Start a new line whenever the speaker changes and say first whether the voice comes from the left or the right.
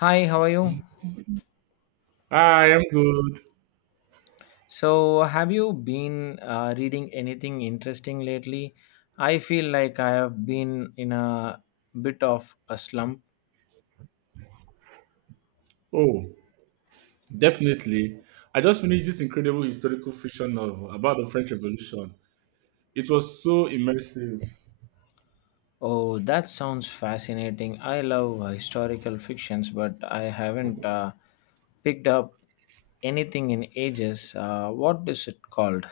left: Hi, how are you?
right: Hi, I'm good.
left: So, have you been reading anything interesting lately? I feel like I have been in a bit of a slump.
right: Oh, definitely. I just finished this incredible historical fiction novel about the French Revolution. It was so immersive.
left: Oh, that sounds fascinating. I love historical fictions, but I haven't picked up anything in ages. What is it called?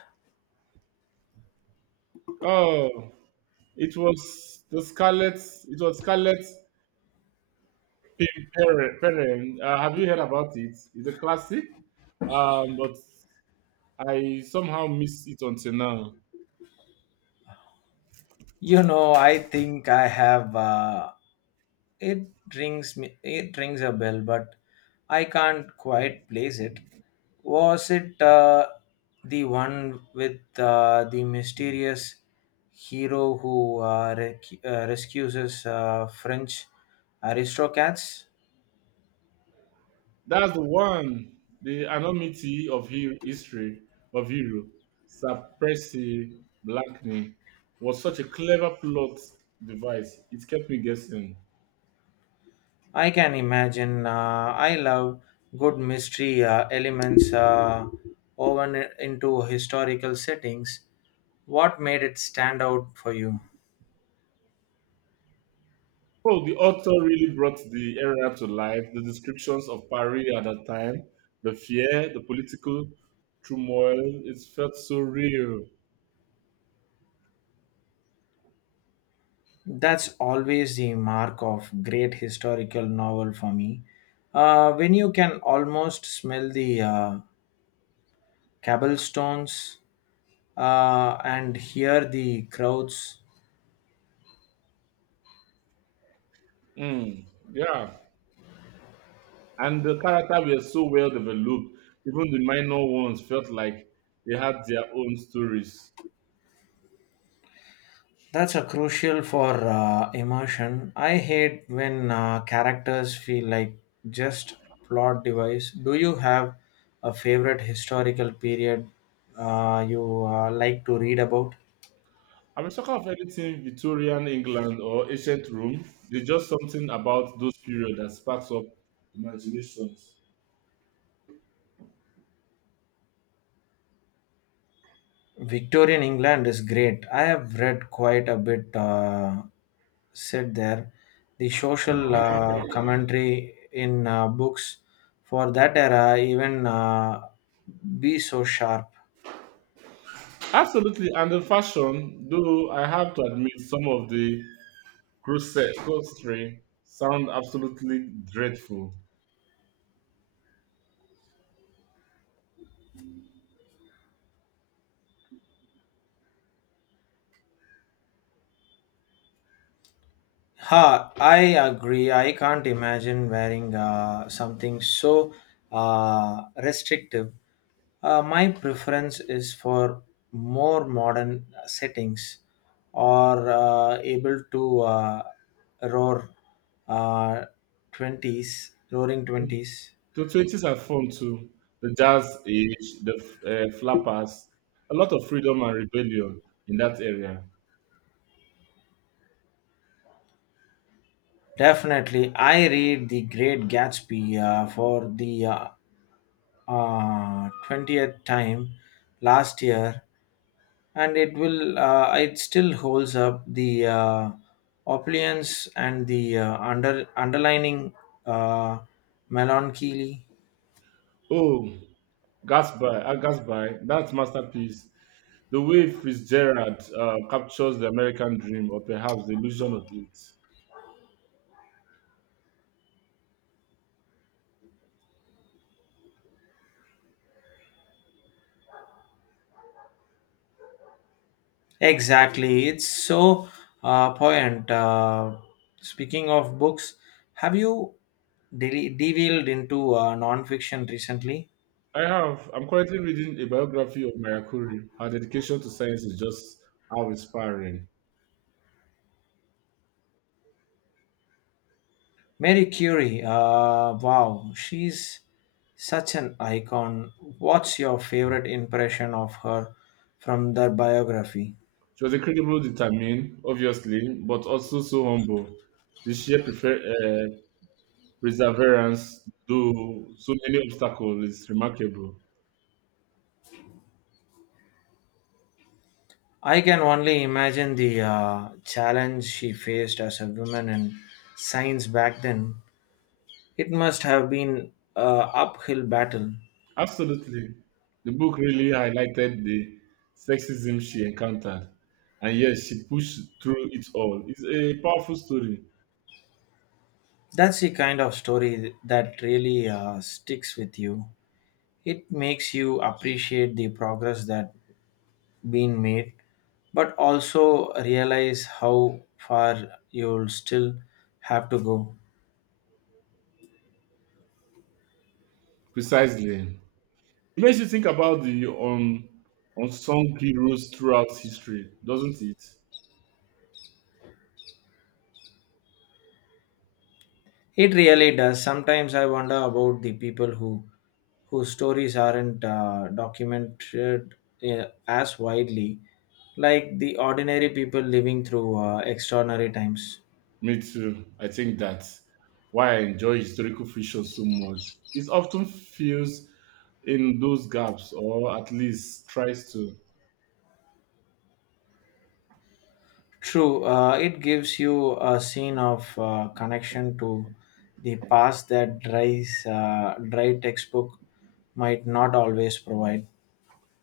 right: Oh, it was the Scarlet. It was Scarlet Pimperen. Have you heard about it? It's a classic, but I somehow missed it until now.
left: You know, I think I have. It rings me it rings a bell, but I can't quite place it. Was it the one with the mysterious hero who rescues French aristocrats?
right: That's the one. The anonymity of hero, history of hero, Sir Percy Blackney, was such a clever plot device. It kept me guessing.
left: I can imagine. I love good mystery elements woven into historical settings. What made it stand out for you?
right: Oh, the author really brought the era to life. The descriptions of Paris at that time, the fear, the political turmoil, it felt so real.
left: That's always the mark of great historical novel for me. When you can almost smell the cobblestones and hear the crowds,
right: Mm, yeah. And the character were so well developed. Even the minor ones felt like they had their own stories.
left: that's a crucial for immersion. I hate when characters feel like just plot device. Do you have a favorite historical period you like to read about?
right: I'm a sucker of anything Victorian England or ancient Rome. There's just something about those periods that sparks up imaginations.
left: Victorian England is great. I have read quite a bit said there. The social commentary in books for that era even be so sharp.
right: Absolutely, and the fashion, though I have to admit some of the corset costuming sound absolutely dreadful.
left: Ha, I agree. I can't imagine wearing something so restrictive. My preference is for more modern settings or able to roar uh, '20s, roaring '20s.
right: The 20s are fun too. The jazz age, the flappers, a lot of freedom and rebellion in that area.
left: Definitely, I read The Great Gatsby for the 20th time last year and it still holds up the opulence and the under underlining uh, melancholy.
right: Oh, Gatsby, Gatsby, that masterpiece. The way Fitzgerald captures the American dream, or perhaps the illusion of it.
left: Exactly, it's so poignant. Speaking of books, have you delved into non-fiction recently?
right: I have. I'm currently reading a biography of Maria Curie. Her dedication to science is just how inspiring.
left: Mary Curie, wow, she's such an icon. What's your favorite impression of her from the biography?
right: She was incredibly determined, obviously, but also so humble. The sheer perseverance, though so many obstacles, is remarkable.
left: I can only imagine the challenge she faced as a woman in science back then. It must have been an uphill battle.
right: Absolutely. The book really highlighted the sexism she encountered, and yet she pushed through it all. It's a powerful story.
left: That's the kind of story that really sticks with you. It makes you appreciate the progress that been made, but also realize how far you'll still have to go.
right: Precisely. It makes you think about the unsung heroes throughout history, doesn't it?
left: It really does. Sometimes I wonder about the people whose stories aren't documented as widely, like the ordinary people living through extraordinary times.
right: Me too. I think that's why I enjoy historical fiction so much. It often fills in those gaps, or at least tries to.
left: True, it gives you a scene of connection to the past that dry textbook might not always provide.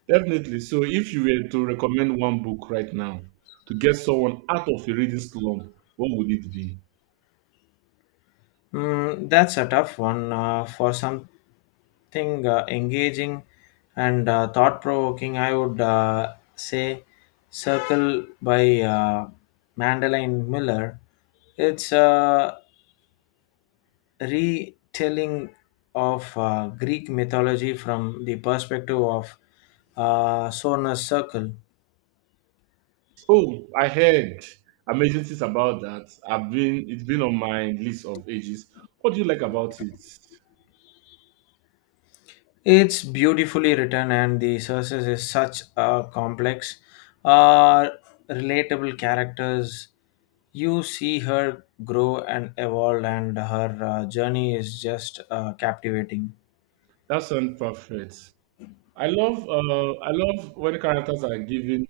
right: Definitely. So, if you were to recommend one book right now to get someone out of a reading slump, what would it be?
left: Mm, that's a tough one. For something engaging and thought provoking, I would say Circle by Mandelaine Miller. It's a retelling of Greek mythology from the perspective of Sona's circle.
right: Oh, I heard amazing things about that. I've been it's been on my list of ages. What do you like about it?
left: It's beautifully written, and the sources is such a complex, uh, relatable characters. You see her grow and evolve, and her journey is just captivating.
right: That sounds perfect. I love when characters are given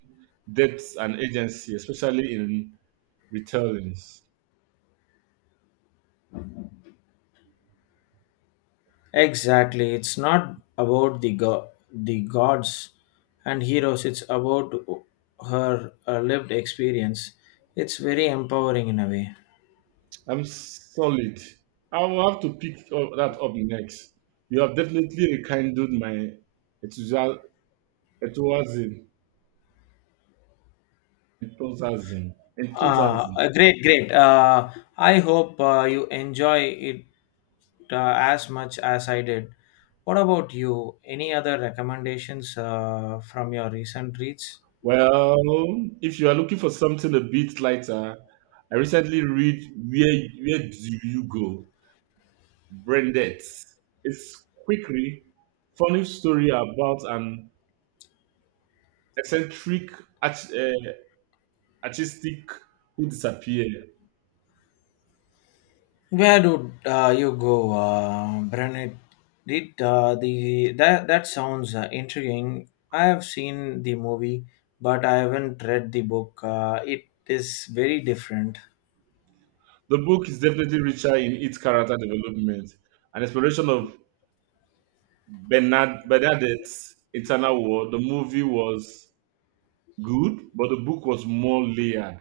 right: depth and agency, especially in retellings.
left: Exactly, it's not about the the gods and heroes. It's about her lived experience. It's very empowering in a way.
right: I'm solid. I will have to pick up, that up next. You have definitely rekindled my enthusia- enthusiasm. Enthusiasm.
left: Uh,
right: Enthusiasm.
left: uh, great, great. Uh, I hope you enjoy it as much as I did. What about you? Any other recommendations from your recent reads?
right: Well, if you are looking for something a bit lighter, I recently read Where Do You Go? Branded? It's quickly funny story about an eccentric art, uh, artistic who disappeared.
left: Where do you go, Brennan? Did the that that sounds intriguing. I have seen the movie, but I haven't read the book. It is very different.
right: The book is definitely richer in its character development and exploration of Bernard Bernadette's internal world. The movie was good, but the book was more layered.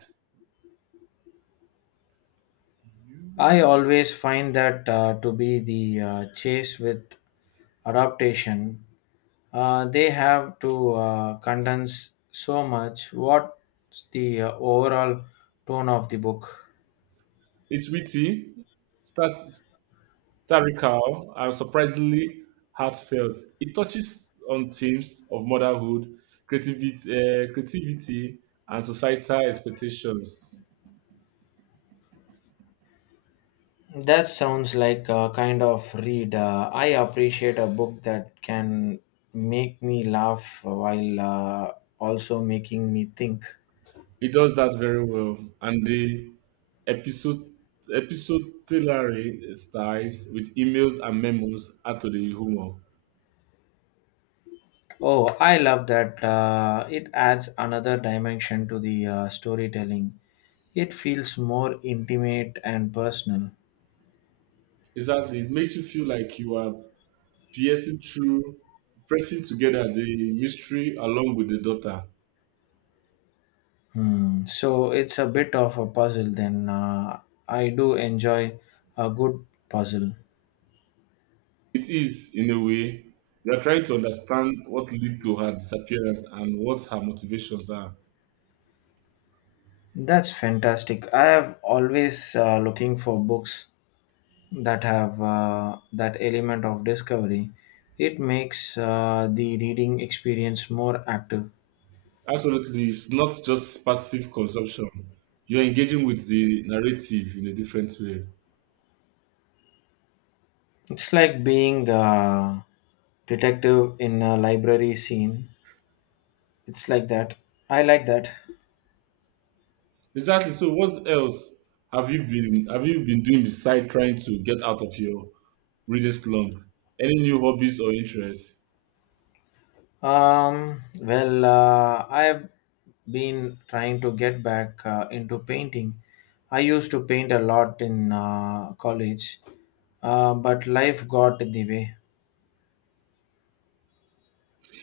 left: I always find that to be the chase with adaptation. They have to condense so much. What's the overall tone of the book?
right: It's witty, stat- satirical, and surprisingly heartfelt. It touches on themes of motherhood, creativity and societal expectations.
left: That sounds like a kind of read. I appreciate a book that can make me laugh while also making me think.
right: It does that very well, and the episode epistolary styles with emails and memos add to the humor.
left: Oh, I love that. It adds another dimension to the storytelling. It feels more intimate and personal.
right: Exactly, it makes you feel like you are piercing through, pressing together the mystery along with the daughter.
left: Hmm. So it's a bit of a puzzle then. I do enjoy a good puzzle.
right: It is, in a way, we are trying to understand what led to her disappearance and what her motivations are.
left: That's fantastic. I have always looking for books that have that element of discovery. It makes the reading experience more active.
right: Absolutely, it's not just passive consumption. You're engaging with the narrative in a different way.
left: It's like being a detective in a library scene. It's like that. I like that.
right: Exactly. So what else have you been doing beside trying to get out of your reading slump? Any new hobbies or interests?
left: Well, I've been trying to get back into painting. I used to paint a lot in college, but life got in the way.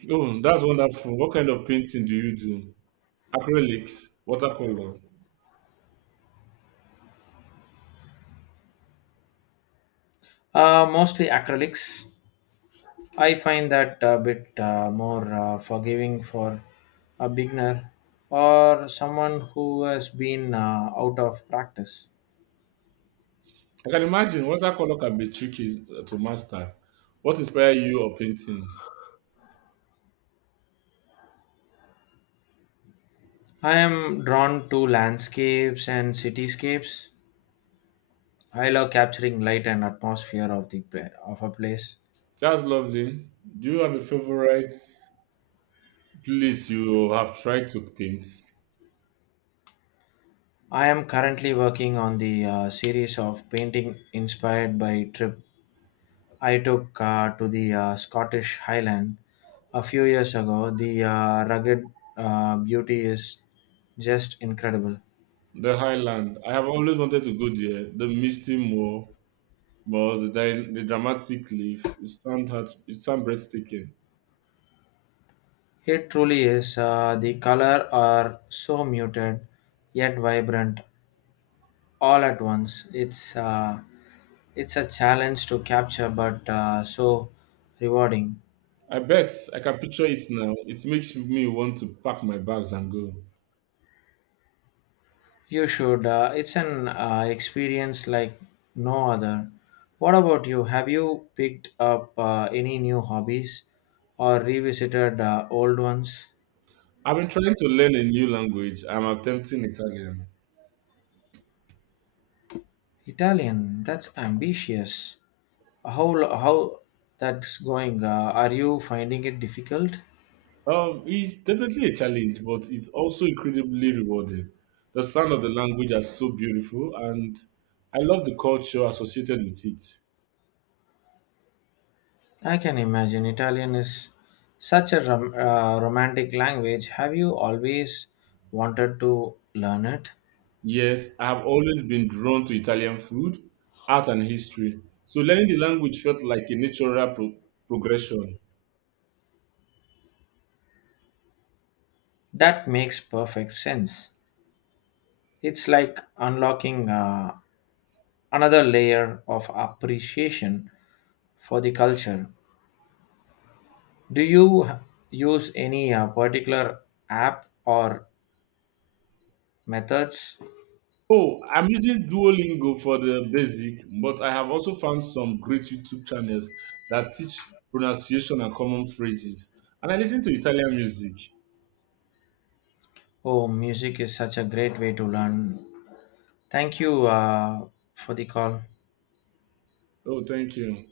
right: Oh, that's wonderful. What kind of painting do you do? Acrylics, watercolor.
left: Mostly acrylics. I find that a bit more forgiving for a beginner or someone who has been out of practice.
right: I can imagine watercolor can be tricky to master. What inspired you of painting?
left: I am drawn to landscapes and cityscapes. I love capturing light and atmosphere of the of a place.
right: That's lovely. Do you have a favorite place you have tried to paint?
left: I am currently working on the series of painting inspired by trip I took to the Scottish Highland a few years ago. The rugged beauty is just incredible.
right: The Highland. I have always wanted to go there. The Misty Moor. But the dramatic leaf, it sound heart, it sound breathtaking.
left: It truly is. The color are so muted yet vibrant all at once. It's a challenge to capture, but so rewarding.
right: I bet I can picture it now. It makes me want to pack my bags and go.
left: You should. It's an experience like no other. What about you? Have you picked up any new hobbies or revisited old ones?
right: I've been trying to learn a new language. I'm attempting Italian.
left: Italian. That's ambitious. How how that's going? Are you finding it difficult?
right: It's definitely a challenge, but it's also incredibly rewarding. The sound of the language are so beautiful, and I love the culture associated with it.
left: I can imagine Italian is such a romantic language. Have you always wanted to learn it?
right: Yes, I have always been drawn to Italian food, art, and history. So learning the language felt like a natural progression.
left: That makes perfect sense. It's like unlocking another layer of appreciation for the culture. Do you use any particular app or methods?
right: Oh, I'm using Duolingo for the basic, but I have also found some great YouTube channels that teach pronunciation and common phrases. And I listen to Italian music.
left: Oh, music is such a great way to learn. Thank you for the call.
right: Oh, thank you.